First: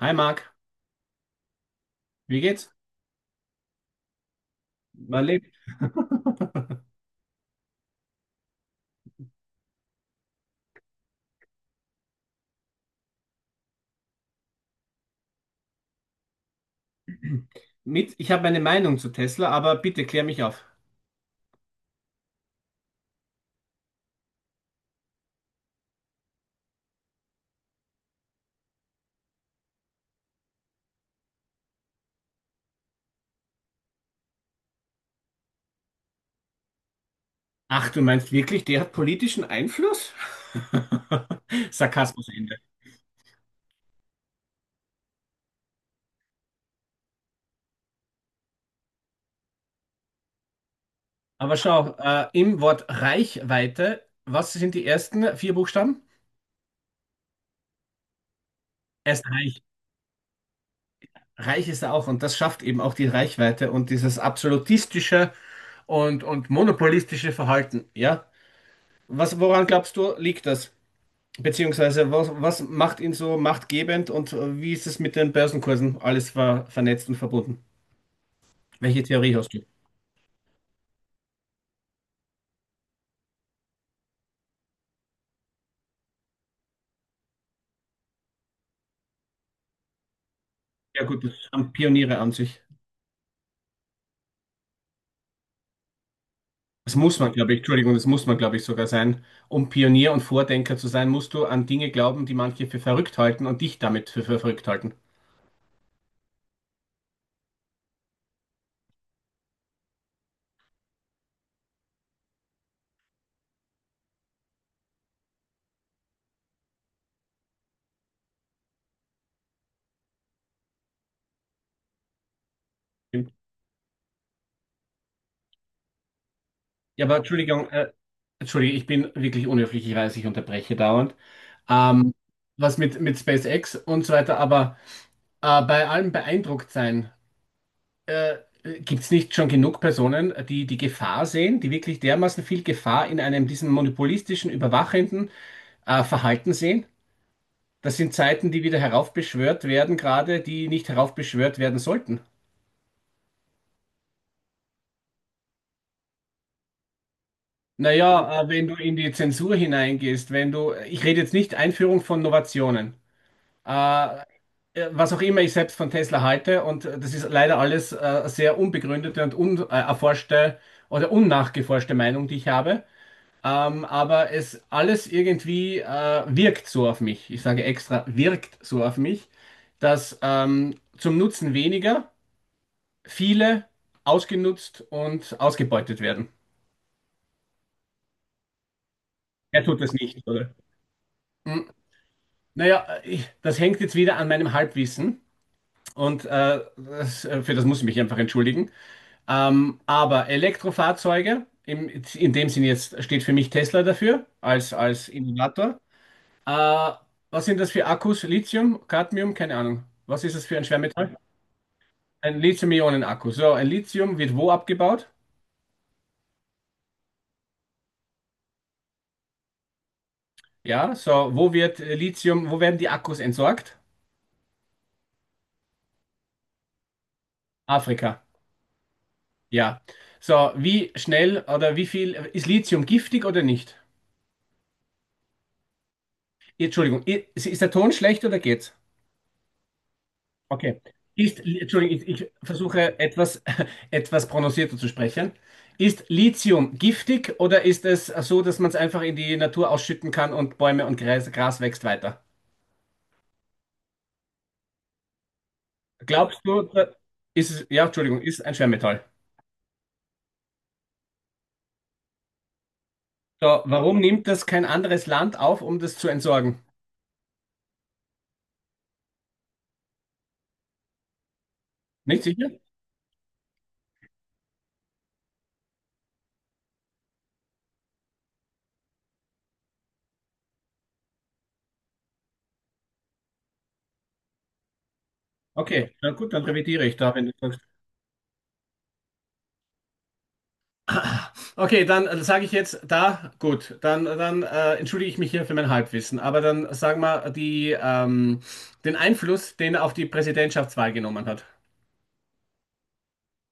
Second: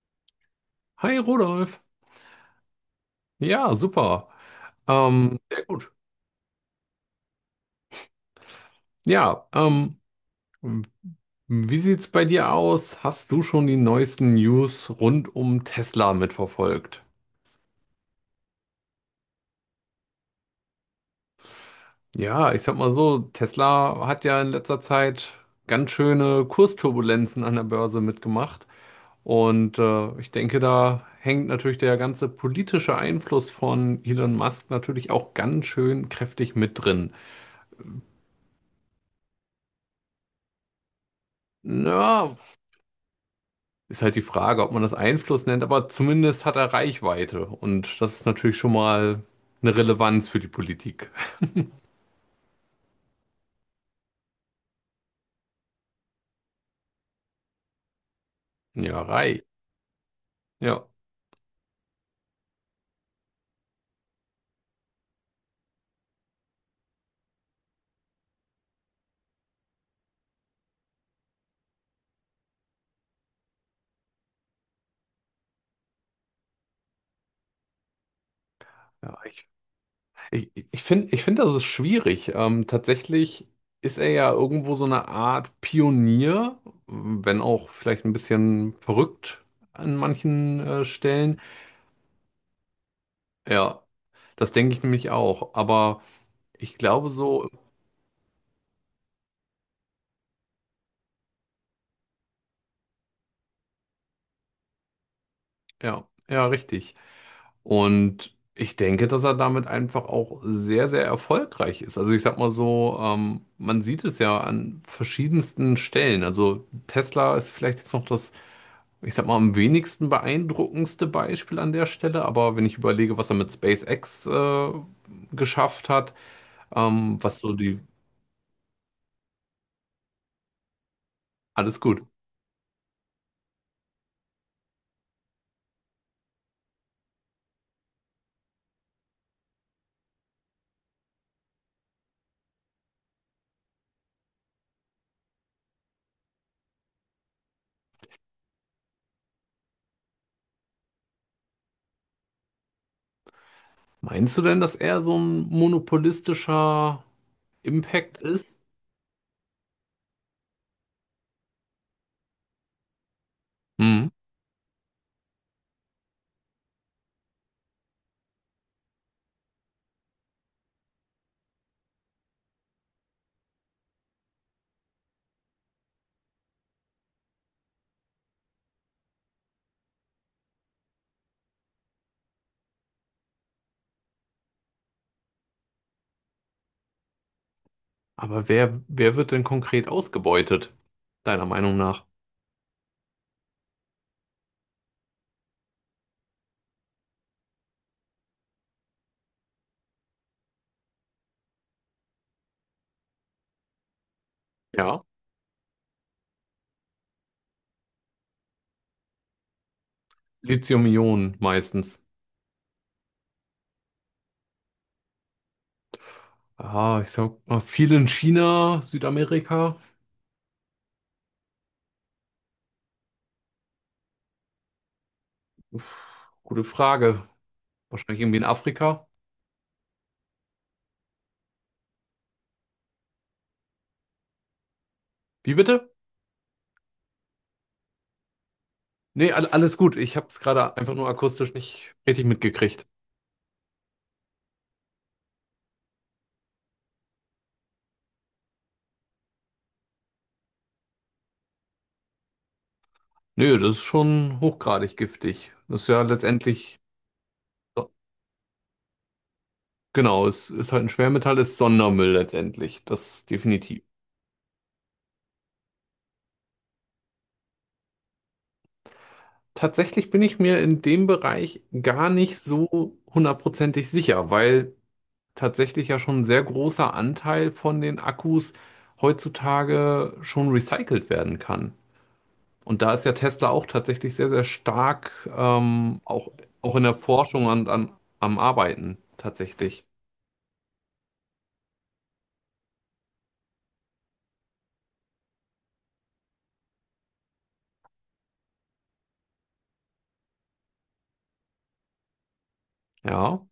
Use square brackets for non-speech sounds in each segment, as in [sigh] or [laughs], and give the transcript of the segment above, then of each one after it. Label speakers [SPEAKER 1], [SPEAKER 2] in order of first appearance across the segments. [SPEAKER 1] Hi Marc,
[SPEAKER 2] Hi Rudolf.
[SPEAKER 1] wie geht's?
[SPEAKER 2] Ja, super.
[SPEAKER 1] Man lebt
[SPEAKER 2] Sehr gut. Ja, wie sieht's bei dir aus? Hast du schon die neuesten News rund um Tesla mitverfolgt?
[SPEAKER 1] mit. Ich habe meine Meinung zu Tesla, aber bitte klär mich auf.
[SPEAKER 2] Ja, ich sag mal so, Tesla hat ja in letzter Zeit ganz schöne Kursturbulenzen an der Börse mitgemacht. Und ich denke, da hängt natürlich der ganze politische Einfluss von Elon Musk natürlich auch ganz schön kräftig mit drin.
[SPEAKER 1] Ach, du meinst wirklich, der hat politischen Einfluss? [laughs] Sarkasmus
[SPEAKER 2] Na,
[SPEAKER 1] Ende.
[SPEAKER 2] ist halt die Frage, ob man das Einfluss nennt, aber zumindest hat er Reichweite und das ist natürlich schon mal eine Relevanz für die Politik.
[SPEAKER 1] Aber schau, im Wort Reichweite, was sind die ersten vier Buchstaben?
[SPEAKER 2] Ja,
[SPEAKER 1] Er ist
[SPEAKER 2] reich.
[SPEAKER 1] reich.
[SPEAKER 2] Ja.
[SPEAKER 1] Reich ist er auch und das schafft eben auch die Reichweite und dieses absolutistische und monopolistische Verhalten. Ja? Woran glaubst du, liegt das? Beziehungsweise, was macht ihn so machtgebend und wie ist es mit den Börsenkursen? Alles war vernetzt und verbunden. Welche
[SPEAKER 2] Ja,
[SPEAKER 1] Theorie
[SPEAKER 2] ich
[SPEAKER 1] hast du?
[SPEAKER 2] ich, ich finde, das ist schwierig. Tatsächlich ist er ja irgendwo so eine Art Pionier, wenn auch vielleicht ein bisschen verrückt an manchen
[SPEAKER 1] Ja gut,
[SPEAKER 2] Stellen.
[SPEAKER 1] das haben Pioniere an sich.
[SPEAKER 2] Ja, das denke ich nämlich auch. Aber ich
[SPEAKER 1] Das
[SPEAKER 2] glaube
[SPEAKER 1] muss man,
[SPEAKER 2] so,
[SPEAKER 1] glaube ich, Entschuldigung, das muss man, glaube ich, sogar sein. Um Pionier und Vordenker zu sein, musst du an Dinge glauben, die manche für verrückt halten und dich damit für verrückt halten.
[SPEAKER 2] ja, ja, richtig. Und ich denke, dass er damit einfach auch sehr, sehr erfolgreich ist. Also ich sag mal so, man sieht es ja an verschiedensten Stellen. Also Tesla ist vielleicht jetzt noch das, ich sag mal, am wenigsten beeindruckendste Beispiel an der Stelle. Aber wenn ich überlege, was
[SPEAKER 1] Stimmt.
[SPEAKER 2] er mit SpaceX geschafft hat,
[SPEAKER 1] Ja,
[SPEAKER 2] ähm,
[SPEAKER 1] aber
[SPEAKER 2] was so
[SPEAKER 1] Entschuldigung,
[SPEAKER 2] die,
[SPEAKER 1] Entschuldigung, ich bin wirklich unhöflich, ich weiß, ich unterbreche dauernd.
[SPEAKER 2] alles gut.
[SPEAKER 1] Ähm, was mit SpaceX und so weiter, aber bei allem beeindruckt sein. Äh, gibt es nicht schon genug Personen, die die Gefahr sehen, die wirklich dermaßen viel Gefahr in einem diesem monopolistischen, überwachenden Verhalten sehen? Das sind Zeiten, die wieder heraufbeschwört werden, gerade die nicht heraufbeschwört werden sollten.
[SPEAKER 2] Meinst du denn, dass er so ein monopolistischer Impact
[SPEAKER 1] Naja,
[SPEAKER 2] ist?
[SPEAKER 1] wenn du in die Zensur hineingehst, wenn du, ich rede jetzt nicht Einführung von Innovationen,
[SPEAKER 2] Hm.
[SPEAKER 1] äh, was auch immer ich selbst von Tesla halte, und das ist leider alles sehr unbegründete und unerforschte oder unnachgeforschte Meinung, die ich habe. Aber es alles irgendwie wirkt so auf mich. Ich sage extra, wirkt so auf mich, dass zum Nutzen weniger viele ausgenutzt und ausgebeutet werden.
[SPEAKER 2] Aber wer wird denn
[SPEAKER 1] Er tut
[SPEAKER 2] konkret
[SPEAKER 1] das nicht, oder?
[SPEAKER 2] ausgebeutet, deiner
[SPEAKER 1] Hm,
[SPEAKER 2] Meinung nach?
[SPEAKER 1] naja, ich, das hängt jetzt wieder an meinem Halbwissen und für das muss ich mich einfach entschuldigen. Aber Elektrofahrzeuge, in dem Sinn jetzt steht für mich Tesla dafür
[SPEAKER 2] Ja,
[SPEAKER 1] als Innovator. Äh, was sind das für Akkus? Lithium, Cadmium, keine Ahnung. Was ist das für ein Schwermetall?
[SPEAKER 2] Lithium-Ionen meistens.
[SPEAKER 1] Ein Lithium-Ionen-Akku. So, ein Lithium wird wo abgebaut?
[SPEAKER 2] Ah, ich sag mal, viel in China, Südamerika.
[SPEAKER 1] Ja, so, wo wird wo werden die Akkus entsorgt?
[SPEAKER 2] Uff, gute Frage. Wahrscheinlich
[SPEAKER 1] Afrika.
[SPEAKER 2] irgendwie in Afrika.
[SPEAKER 1] Ja. So, wie schnell oder wie viel ist Lithium giftig oder nicht?
[SPEAKER 2] Wie bitte?
[SPEAKER 1] Entschuldigung, ist der Ton schlecht oder geht's?
[SPEAKER 2] Nee, alles gut. Ich habe es gerade
[SPEAKER 1] Okay.
[SPEAKER 2] einfach nur
[SPEAKER 1] Ist,
[SPEAKER 2] akustisch nicht
[SPEAKER 1] Entschuldigung,
[SPEAKER 2] richtig
[SPEAKER 1] ich
[SPEAKER 2] mitgekriegt.
[SPEAKER 1] versuche etwas, [laughs] etwas prononcierter zu sprechen. Ist Lithium giftig oder ist es so, dass man es einfach in die Natur ausschütten kann und Bäume und Gras wächst weiter?
[SPEAKER 2] Nö, das ist schon hochgradig giftig. Das ist ja
[SPEAKER 1] Glaubst du,
[SPEAKER 2] letztendlich,
[SPEAKER 1] da- ist es, ja,
[SPEAKER 2] so,
[SPEAKER 1] Entschuldigung, ist ein Schwermetall.
[SPEAKER 2] genau, es ist halt ein Schwermetall, ist Sondermüll letztendlich. Das
[SPEAKER 1] So,
[SPEAKER 2] definitiv.
[SPEAKER 1] warum nimmt das kein anderes Land auf, um das zu entsorgen?
[SPEAKER 2] Tatsächlich bin ich mir in dem Bereich gar
[SPEAKER 1] Nicht
[SPEAKER 2] nicht
[SPEAKER 1] sicher?
[SPEAKER 2] so hundertprozentig sicher, weil tatsächlich ja schon ein sehr großer Anteil von den Akkus heutzutage schon recycelt werden kann. Und da ist ja Tesla auch tatsächlich sehr, sehr stark,
[SPEAKER 1] Okay, na
[SPEAKER 2] auch,
[SPEAKER 1] gut, dann
[SPEAKER 2] auch in
[SPEAKER 1] revidiere
[SPEAKER 2] der
[SPEAKER 1] ich da, wenn du
[SPEAKER 2] Forschung
[SPEAKER 1] sagst.
[SPEAKER 2] und an, am Arbeiten tatsächlich.
[SPEAKER 1] Okay, dann sage ich jetzt da, gut, dann entschuldige ich mich hier für mein Halbwissen, aber dann sagen wir die, den Einfluss, den er auf die Präsidentschaftswahl genommen hat,
[SPEAKER 2] Ja,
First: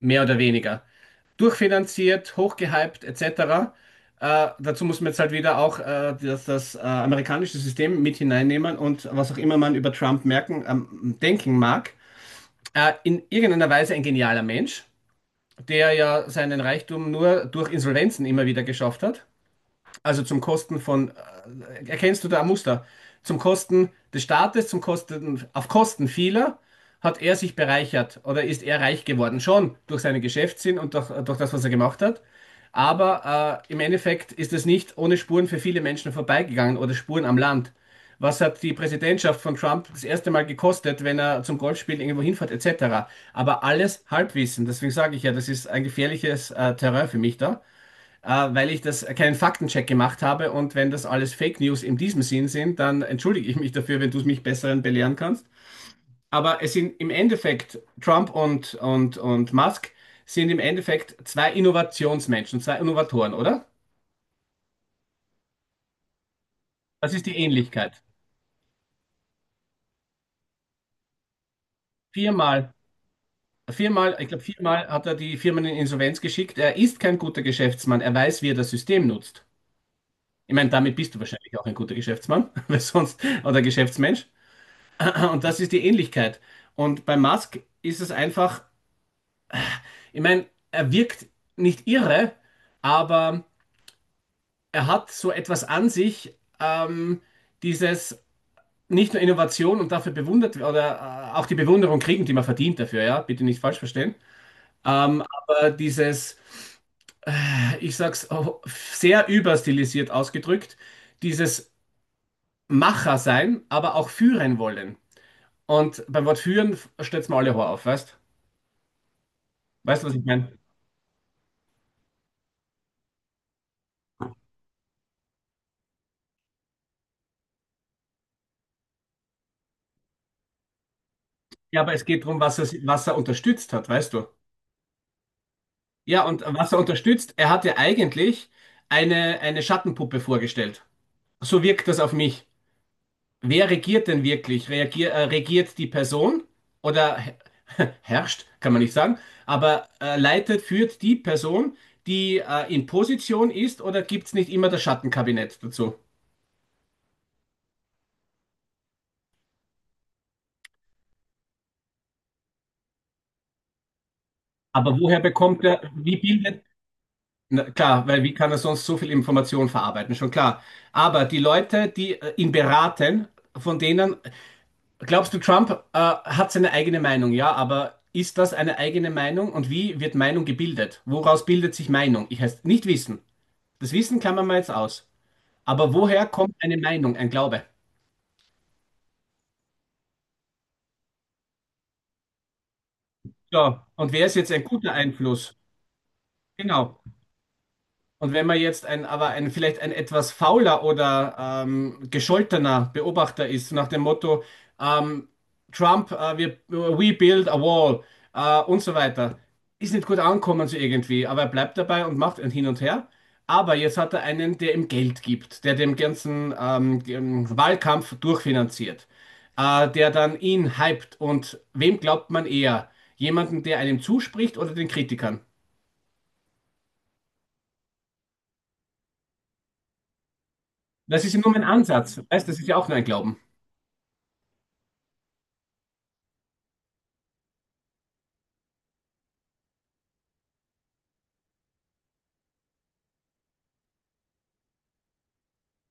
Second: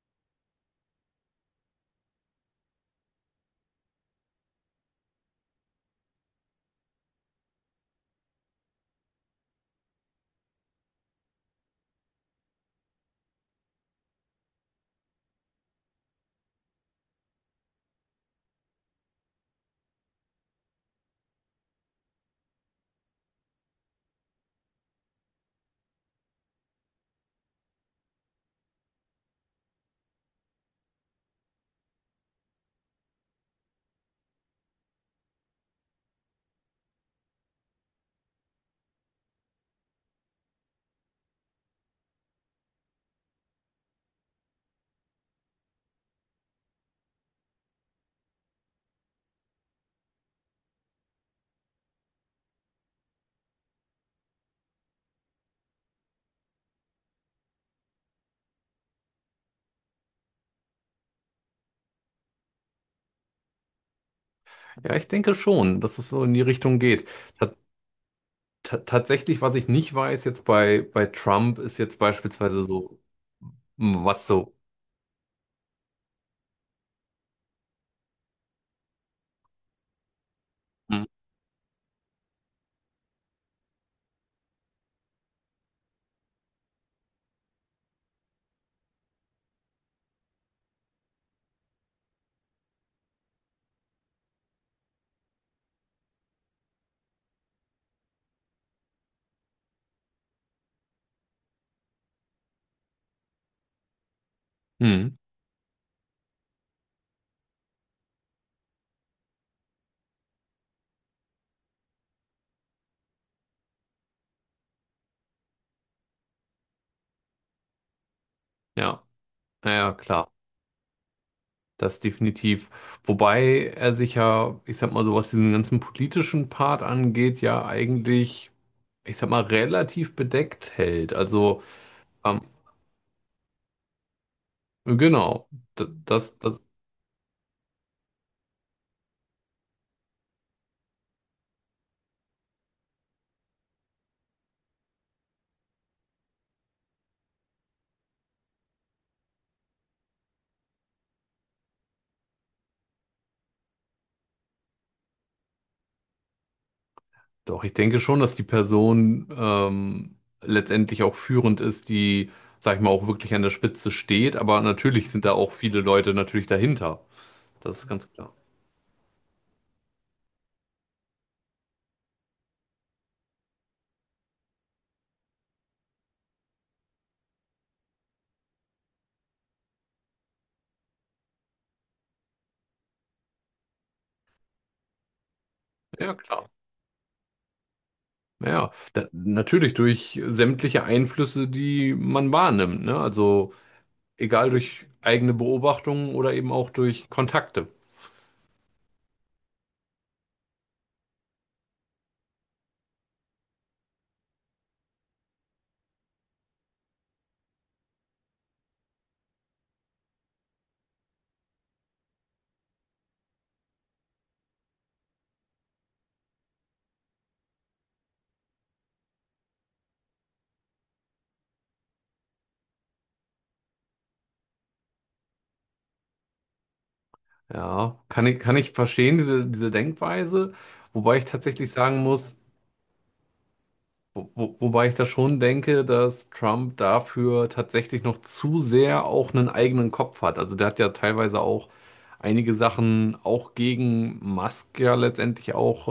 [SPEAKER 1] mehr oder weniger. Durchfinanziert, hochgehypt, etc. Dazu muss man jetzt halt wieder auch das amerikanische System mit hineinnehmen und was auch immer man über Trump denken mag. In irgendeiner Weise ein genialer Mensch, der ja seinen Reichtum nur durch Insolvenzen immer wieder geschafft hat. Also zum Kosten von, erkennst du da ein Muster? Zum Kosten des Staates, zum Kosten, auf Kosten vieler hat er sich bereichert oder ist er reich geworden. Schon durch seinen Geschäftssinn und durch das, was er gemacht hat. Aber im Endeffekt ist es nicht ohne Spuren für viele Menschen vorbeigegangen oder Spuren am Land. Was hat die Präsidentschaft von Trump das erste Mal gekostet, wenn er zum Golfspielen irgendwo hinfährt, etc.? Aber alles Halbwissen. Deswegen sage ich ja, das ist ein gefährliches Terrain für mich da äh, weil ich das keinen Faktencheck gemacht habe. Und wenn das alles Fake News in diesem Sinn sind, dann entschuldige ich mich dafür, wenn du es mich besseren belehren kannst. Aber es sind im Endeffekt Trump und Musk sind im Endeffekt zwei Innovationsmenschen, zwei Innovatoren, oder?
[SPEAKER 2] ja, ich denke schon, dass es so in die Richtung geht.
[SPEAKER 1] Das ist die
[SPEAKER 2] Ta-
[SPEAKER 1] Ähnlichkeit.
[SPEAKER 2] Tatsächlich, was ich nicht weiß jetzt bei Trump, ist jetzt beispielsweise
[SPEAKER 1] Viermal,
[SPEAKER 2] so, hm,
[SPEAKER 1] viermal,
[SPEAKER 2] was
[SPEAKER 1] ich glaube,
[SPEAKER 2] so.
[SPEAKER 1] viermal hat er die Firmen in Insolvenz geschickt. Er ist kein guter Geschäftsmann. Er weiß, wie er das System nutzt. Ich meine, damit
[SPEAKER 2] Hm,
[SPEAKER 1] bist du wahrscheinlich auch ein guter Geschäftsmann, [laughs] weil sonst, oder Geschäftsmensch. [laughs] Und das ist die Ähnlichkeit. Und bei Musk ist es einfach, ich meine, er wirkt nicht irre, aber er hat so etwas an sich, dieses nicht nur Innovation und dafür bewundert oder auch die Bewunderung kriegen, die man verdient dafür, ja, bitte nicht falsch verstehen.
[SPEAKER 2] hm,
[SPEAKER 1] Aber dieses, ich sag's oh, sehr überstilisiert ausgedrückt, dieses Macher sein, aber auch führen wollen. Und beim Wort führen stellt's mir alle Horror auf, weißt?
[SPEAKER 2] ja, naja,
[SPEAKER 1] Weißt du, was ich
[SPEAKER 2] klar.
[SPEAKER 1] meine?
[SPEAKER 2] Das definitiv. Wobei er sich ja, ich sag mal so, was diesen ganzen politischen Part angeht, ja eigentlich, ich sag mal, relativ bedeckt hält. Also,
[SPEAKER 1] Ja, aber es geht darum,
[SPEAKER 2] ähm,
[SPEAKER 1] was er unterstützt hat, weißt du?
[SPEAKER 2] genau,
[SPEAKER 1] Ja,
[SPEAKER 2] das,
[SPEAKER 1] und
[SPEAKER 2] das,
[SPEAKER 1] was er unterstützt, er hat ja eigentlich eine Schattenpuppe vorgestellt. So wirkt das auf mich. Wer regiert denn wirklich? Regiert die Person oder [laughs] herrscht, kann man nicht sagen, aber leitet, führt die Person, die in Position ist oder gibt es nicht immer das Schattenkabinett dazu?
[SPEAKER 2] doch, ich denke schon, dass die Person letztendlich auch führend ist, die, sag ich mal, auch wirklich an der Spitze steht. Aber
[SPEAKER 1] Aber
[SPEAKER 2] natürlich
[SPEAKER 1] woher
[SPEAKER 2] sind da auch
[SPEAKER 1] bekommt
[SPEAKER 2] viele
[SPEAKER 1] er,
[SPEAKER 2] Leute
[SPEAKER 1] wie
[SPEAKER 2] natürlich
[SPEAKER 1] bildet,
[SPEAKER 2] dahinter.
[SPEAKER 1] na,
[SPEAKER 2] Das ist
[SPEAKER 1] klar,
[SPEAKER 2] ganz
[SPEAKER 1] weil
[SPEAKER 2] klar.
[SPEAKER 1] wie kann er sonst so viel Information verarbeiten? Schon klar. Aber die Leute, die ihn beraten, von denen, glaubst du, Trump hat seine eigene Meinung, ja, aber ist das eine eigene Meinung und wie wird Meinung gebildet? Woraus bildet sich Meinung? Ich heißt nicht wissen. Das Wissen klammern wir jetzt aus. Aber
[SPEAKER 2] Ja,
[SPEAKER 1] woher
[SPEAKER 2] klar.
[SPEAKER 1] kommt eine Meinung, ein Glaube?
[SPEAKER 2] Ja, da, natürlich durch sämtliche Einflüsse, die man wahrnimmt, ne? Also
[SPEAKER 1] So, und wer ist
[SPEAKER 2] egal
[SPEAKER 1] jetzt ein
[SPEAKER 2] durch
[SPEAKER 1] guter
[SPEAKER 2] eigene
[SPEAKER 1] Einfluss?
[SPEAKER 2] Beobachtungen oder eben auch
[SPEAKER 1] Genau.
[SPEAKER 2] durch Kontakte.
[SPEAKER 1] Und wenn man jetzt ein, aber ein, vielleicht ein etwas fauler oder gescholtener Beobachter ist, nach dem Motto, ähm, Trump, wir, we build a wall und so weiter, ist nicht gut ankommen so irgendwie, aber er bleibt dabei und macht ein Hin und Her. Aber jetzt hat er einen, der ihm Geld gibt, der dem ganzen dem Wahlkampf durchfinanziert, der dann ihn hypt. Und wem glaubt man eher? Jemanden, der einem zuspricht oder den Kritikern?
[SPEAKER 2] Ja, kann ich verstehen, diese Denkweise, wobei ich
[SPEAKER 1] Das ist ja nur mein
[SPEAKER 2] tatsächlich sagen
[SPEAKER 1] Ansatz.
[SPEAKER 2] muss,
[SPEAKER 1] Weißt, das ist ja auch nur ein Glauben.
[SPEAKER 2] wobei ich da schon denke, dass Trump dafür tatsächlich noch zu sehr auch einen eigenen Kopf hat. Also der hat ja teilweise auch einige Sachen auch gegen Musk ja letztendlich auch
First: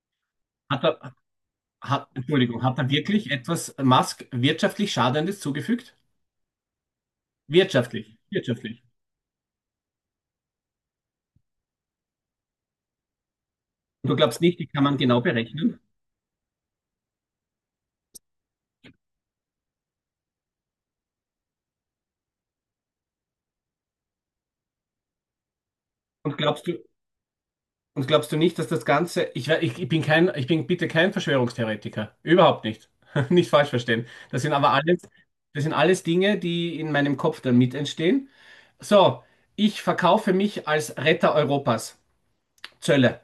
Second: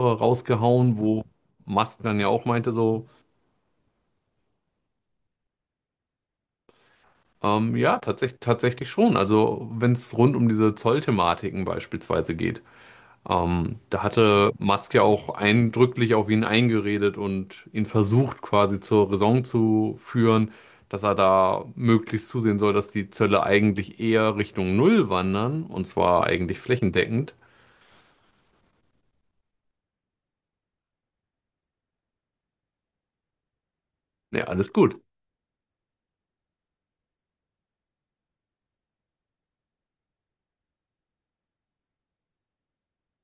[SPEAKER 1] Hat
[SPEAKER 2] rausgehauen,
[SPEAKER 1] er,
[SPEAKER 2] wo Musk dann ja auch
[SPEAKER 1] Entschuldigung,
[SPEAKER 2] meinte
[SPEAKER 1] hat er
[SPEAKER 2] so,
[SPEAKER 1] wirklich etwas Musk wirtschaftlich Schadendes zugefügt?
[SPEAKER 2] ja, tatsächlich,
[SPEAKER 1] Wirtschaftlich.
[SPEAKER 2] tatsächlich schon. Also wenn es rund um diese Zollthematiken beispielsweise geht. Da
[SPEAKER 1] Und du glaubst
[SPEAKER 2] hatte
[SPEAKER 1] nicht, die kann
[SPEAKER 2] Musk
[SPEAKER 1] man
[SPEAKER 2] ja
[SPEAKER 1] genau
[SPEAKER 2] auch
[SPEAKER 1] berechnen?
[SPEAKER 2] eindrücklich auf ihn eingeredet und ihn versucht quasi zur Raison zu führen, dass er da möglichst zusehen soll, dass die Zölle eigentlich eher Richtung Null wandern und zwar
[SPEAKER 1] Und
[SPEAKER 2] eigentlich
[SPEAKER 1] glaubst du,
[SPEAKER 2] flächendeckend.
[SPEAKER 1] und glaubst du nicht, dass das Ganze, ich bin kein, ich bin bitte kein Verschwörungstheoretiker. Überhaupt nicht. [laughs] Nicht falsch verstehen.
[SPEAKER 2] Ja, alles gut.
[SPEAKER 1] Das sind alles Dinge, die in meinem Kopf dann mit entstehen. So, ich verkaufe mich als Retter Europas. Zölle.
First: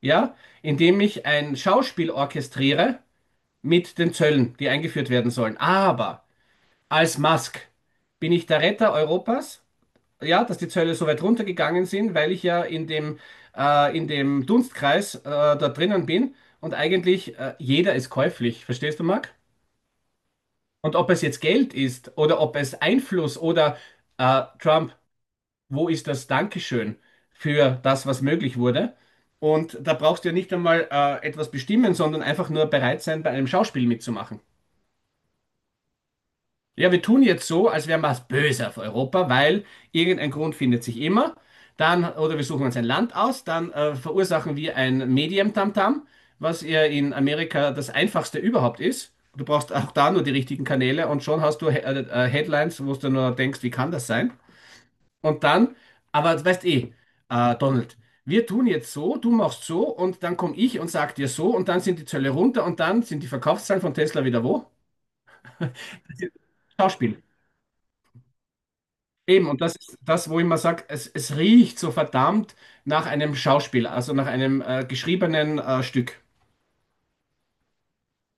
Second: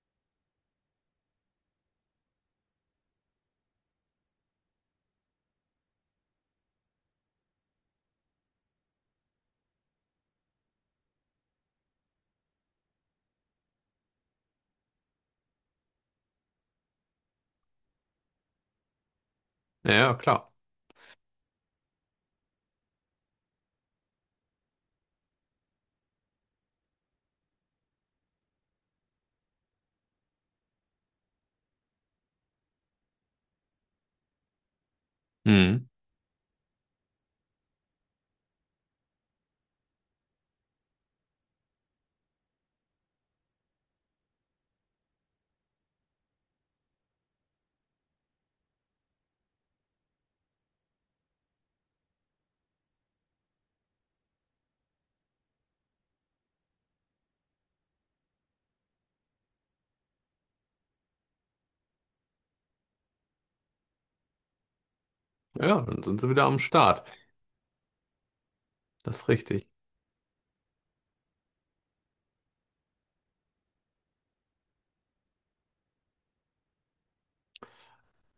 [SPEAKER 1] Ja? Indem ich ein Schauspiel orchestriere, mit den Zöllen, die eingeführt werden sollen. Aber als Musk bin ich der Retter Europas. Ja, dass die Zölle so weit runtergegangen sind, weil ich ja in dem Dunstkreis da drinnen bin und eigentlich jeder ist käuflich. Verstehst du, Marc?
[SPEAKER 2] Ja, ja, klar.
[SPEAKER 1] Und ob es jetzt Geld ist oder ob es Einfluss oder Trump, wo ist das Dankeschön für das, was möglich wurde? Und da brauchst du ja nicht einmal etwas bestimmen, sondern einfach nur bereit sein, bei einem Schauspiel mitzumachen.
[SPEAKER 2] Hm.
[SPEAKER 1] Ja, wir tun jetzt so, als wären wir was böse auf Europa, weil irgendein Grund findet sich immer. Dann, oder wir suchen uns ein Land aus, dann verursachen wir ein Medium-Tamtam, was ja in Amerika das einfachste überhaupt ist. Du brauchst auch da nur die richtigen Kanäle und schon hast du He Headlines, wo du nur denkst, wie kann das sein? Und dann, aber du weißt eh, Donald, wir tun jetzt so, du machst so und dann komme ich und sag dir so und dann sind die Zölle runter und dann sind die Verkaufszahlen von Tesla wieder wo?
[SPEAKER 2] Ja, ja, dann sind sie wieder am Start.
[SPEAKER 1] Schauspiel.
[SPEAKER 2] Das ist
[SPEAKER 1] Eben, und
[SPEAKER 2] richtig.
[SPEAKER 1] das ist das, wo ich immer sage, es riecht so verdammt nach einem Schauspiel, also nach einem geschriebenen Stück.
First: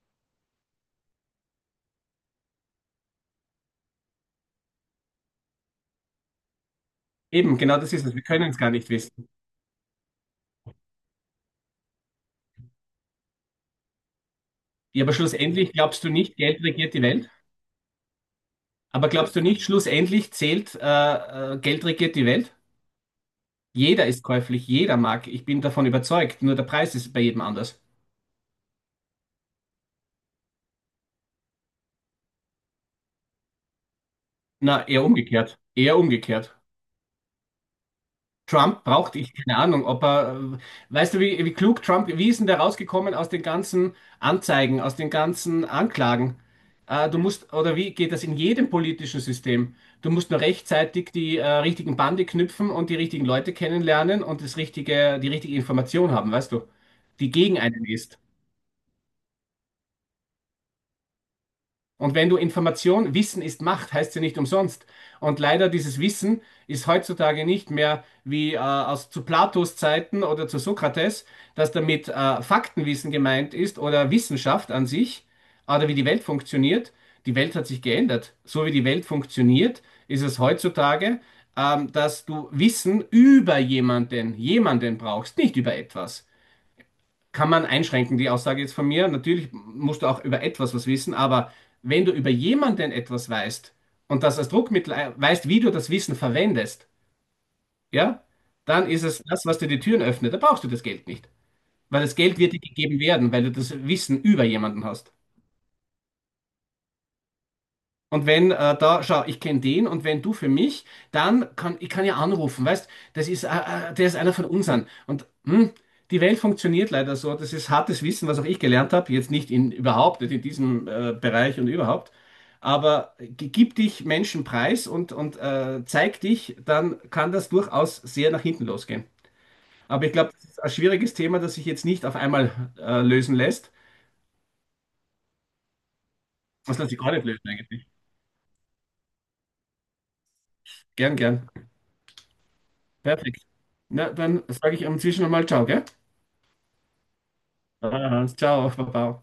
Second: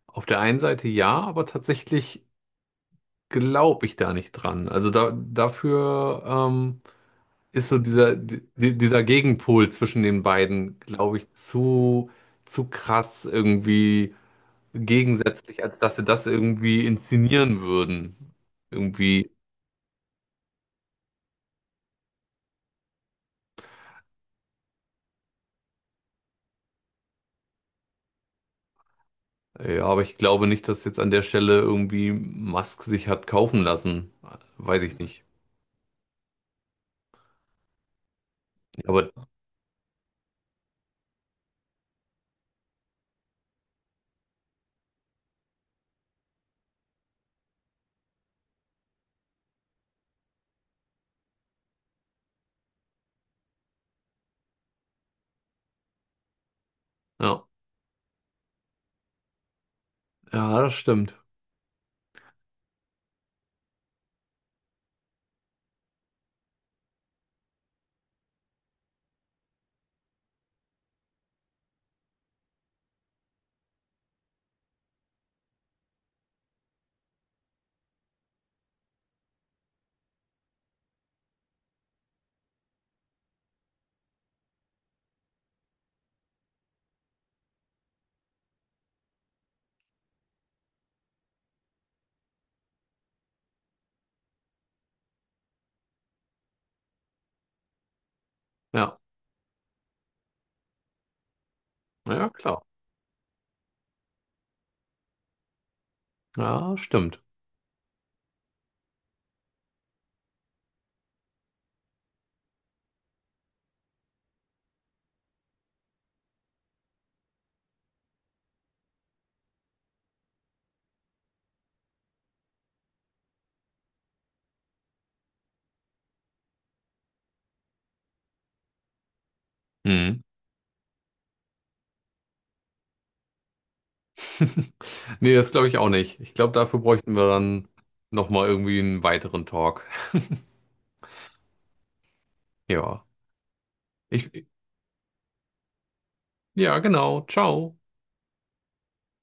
[SPEAKER 2] Auf der einen Seite ja, aber tatsächlich glaube ich da nicht dran. Also da, dafür,
[SPEAKER 1] Eben,
[SPEAKER 2] ist so
[SPEAKER 1] genau das ist es.
[SPEAKER 2] dieser,
[SPEAKER 1] Wir können es gar nicht
[SPEAKER 2] dieser
[SPEAKER 1] wissen.
[SPEAKER 2] Gegenpol zwischen den beiden, glaube ich, zu krass irgendwie
[SPEAKER 1] Ja, aber
[SPEAKER 2] gegensätzlich,
[SPEAKER 1] schlussendlich
[SPEAKER 2] als dass sie
[SPEAKER 1] glaubst du
[SPEAKER 2] das
[SPEAKER 1] nicht, Geld
[SPEAKER 2] irgendwie
[SPEAKER 1] regiert die Welt?
[SPEAKER 2] inszenieren würden.
[SPEAKER 1] Aber
[SPEAKER 2] Irgendwie,
[SPEAKER 1] glaubst du nicht, schlussendlich zählt, Geld regiert die Welt? Jeder ist käuflich, jeder mag. Ich bin davon überzeugt. Nur der Preis ist bei jedem anders.
[SPEAKER 2] ja, aber ich glaube nicht, dass jetzt an der Stelle irgendwie Musk sich hat kaufen lassen. Weiß
[SPEAKER 1] Na,
[SPEAKER 2] ich
[SPEAKER 1] eher
[SPEAKER 2] nicht.
[SPEAKER 1] umgekehrt. Eher umgekehrt. Trump
[SPEAKER 2] Aber
[SPEAKER 1] braucht ich keine Ahnung, ob er, weißt du, wie klug Trump, wie ist denn der rausgekommen aus den ganzen Anzeigen, aus den ganzen Anklagen? Du musst, oder wie geht das in jedem politischen System? Du musst nur rechtzeitig die richtigen Bande knüpfen und die richtigen Leute kennenlernen und das richtige, die richtige Information haben, weißt du, die
[SPEAKER 2] ja,
[SPEAKER 1] gegen einen ist.
[SPEAKER 2] ja, das stimmt.
[SPEAKER 1] Und wenn du Information, Wissen ist Macht, heißt ja nicht umsonst. Und leider dieses Wissen ist heutzutage nicht mehr wie aus zu Platos Zeiten oder zu Sokrates, dass damit Faktenwissen gemeint ist oder Wissenschaft an sich oder wie die Welt funktioniert. Die Welt hat sich geändert. So wie die Welt funktioniert, ist es heutzutage, dass du Wissen über jemanden brauchst, nicht über etwas kann man einschränken, die Aussage jetzt von mir. Natürlich musst du auch über etwas was wissen, aber wenn du über jemanden etwas weißt und das als Druckmittel weißt, wie du das Wissen verwendest, ja, dann
[SPEAKER 2] Ja,
[SPEAKER 1] ist es das, was dir die Türen öffnet. Da brauchst du das Geld nicht, weil das
[SPEAKER 2] ja,
[SPEAKER 1] Geld wird dir
[SPEAKER 2] klar.
[SPEAKER 1] gegeben werden, weil du das Wissen über jemanden hast.
[SPEAKER 2] Ja, stimmt.
[SPEAKER 1] Und wenn da, schau, ich kenne den und wenn du für mich, dann kann ich kann ja anrufen, weißt, das ist, der ist einer von unseren. Und hm, die Welt funktioniert leider so. Das ist hartes Wissen, was auch ich gelernt habe. Jetzt nicht in überhaupt, nicht in diesem Bereich und überhaupt. Aber gib dich Menschen preis und zeig dich, dann kann das durchaus sehr nach hinten losgehen. Aber ich
[SPEAKER 2] Mhm.
[SPEAKER 1] glaube, das ist ein schwieriges Thema, das sich jetzt nicht auf einmal lösen lässt.
[SPEAKER 2] [laughs] Nee, das glaube ich auch nicht. Ich glaube,
[SPEAKER 1] Das
[SPEAKER 2] dafür
[SPEAKER 1] lässt sich gar
[SPEAKER 2] bräuchten
[SPEAKER 1] nicht
[SPEAKER 2] wir
[SPEAKER 1] lösen
[SPEAKER 2] dann
[SPEAKER 1] eigentlich.
[SPEAKER 2] nochmal irgendwie einen weiteren Talk.
[SPEAKER 1] Gern, gern.
[SPEAKER 2] Ja.
[SPEAKER 1] Perfekt. Na,
[SPEAKER 2] Ich,
[SPEAKER 1] dann sage ich inzwischen einmal Ciao, gell?
[SPEAKER 2] ja, genau. Ciao.
[SPEAKER 1] Ah, ciao, Baba.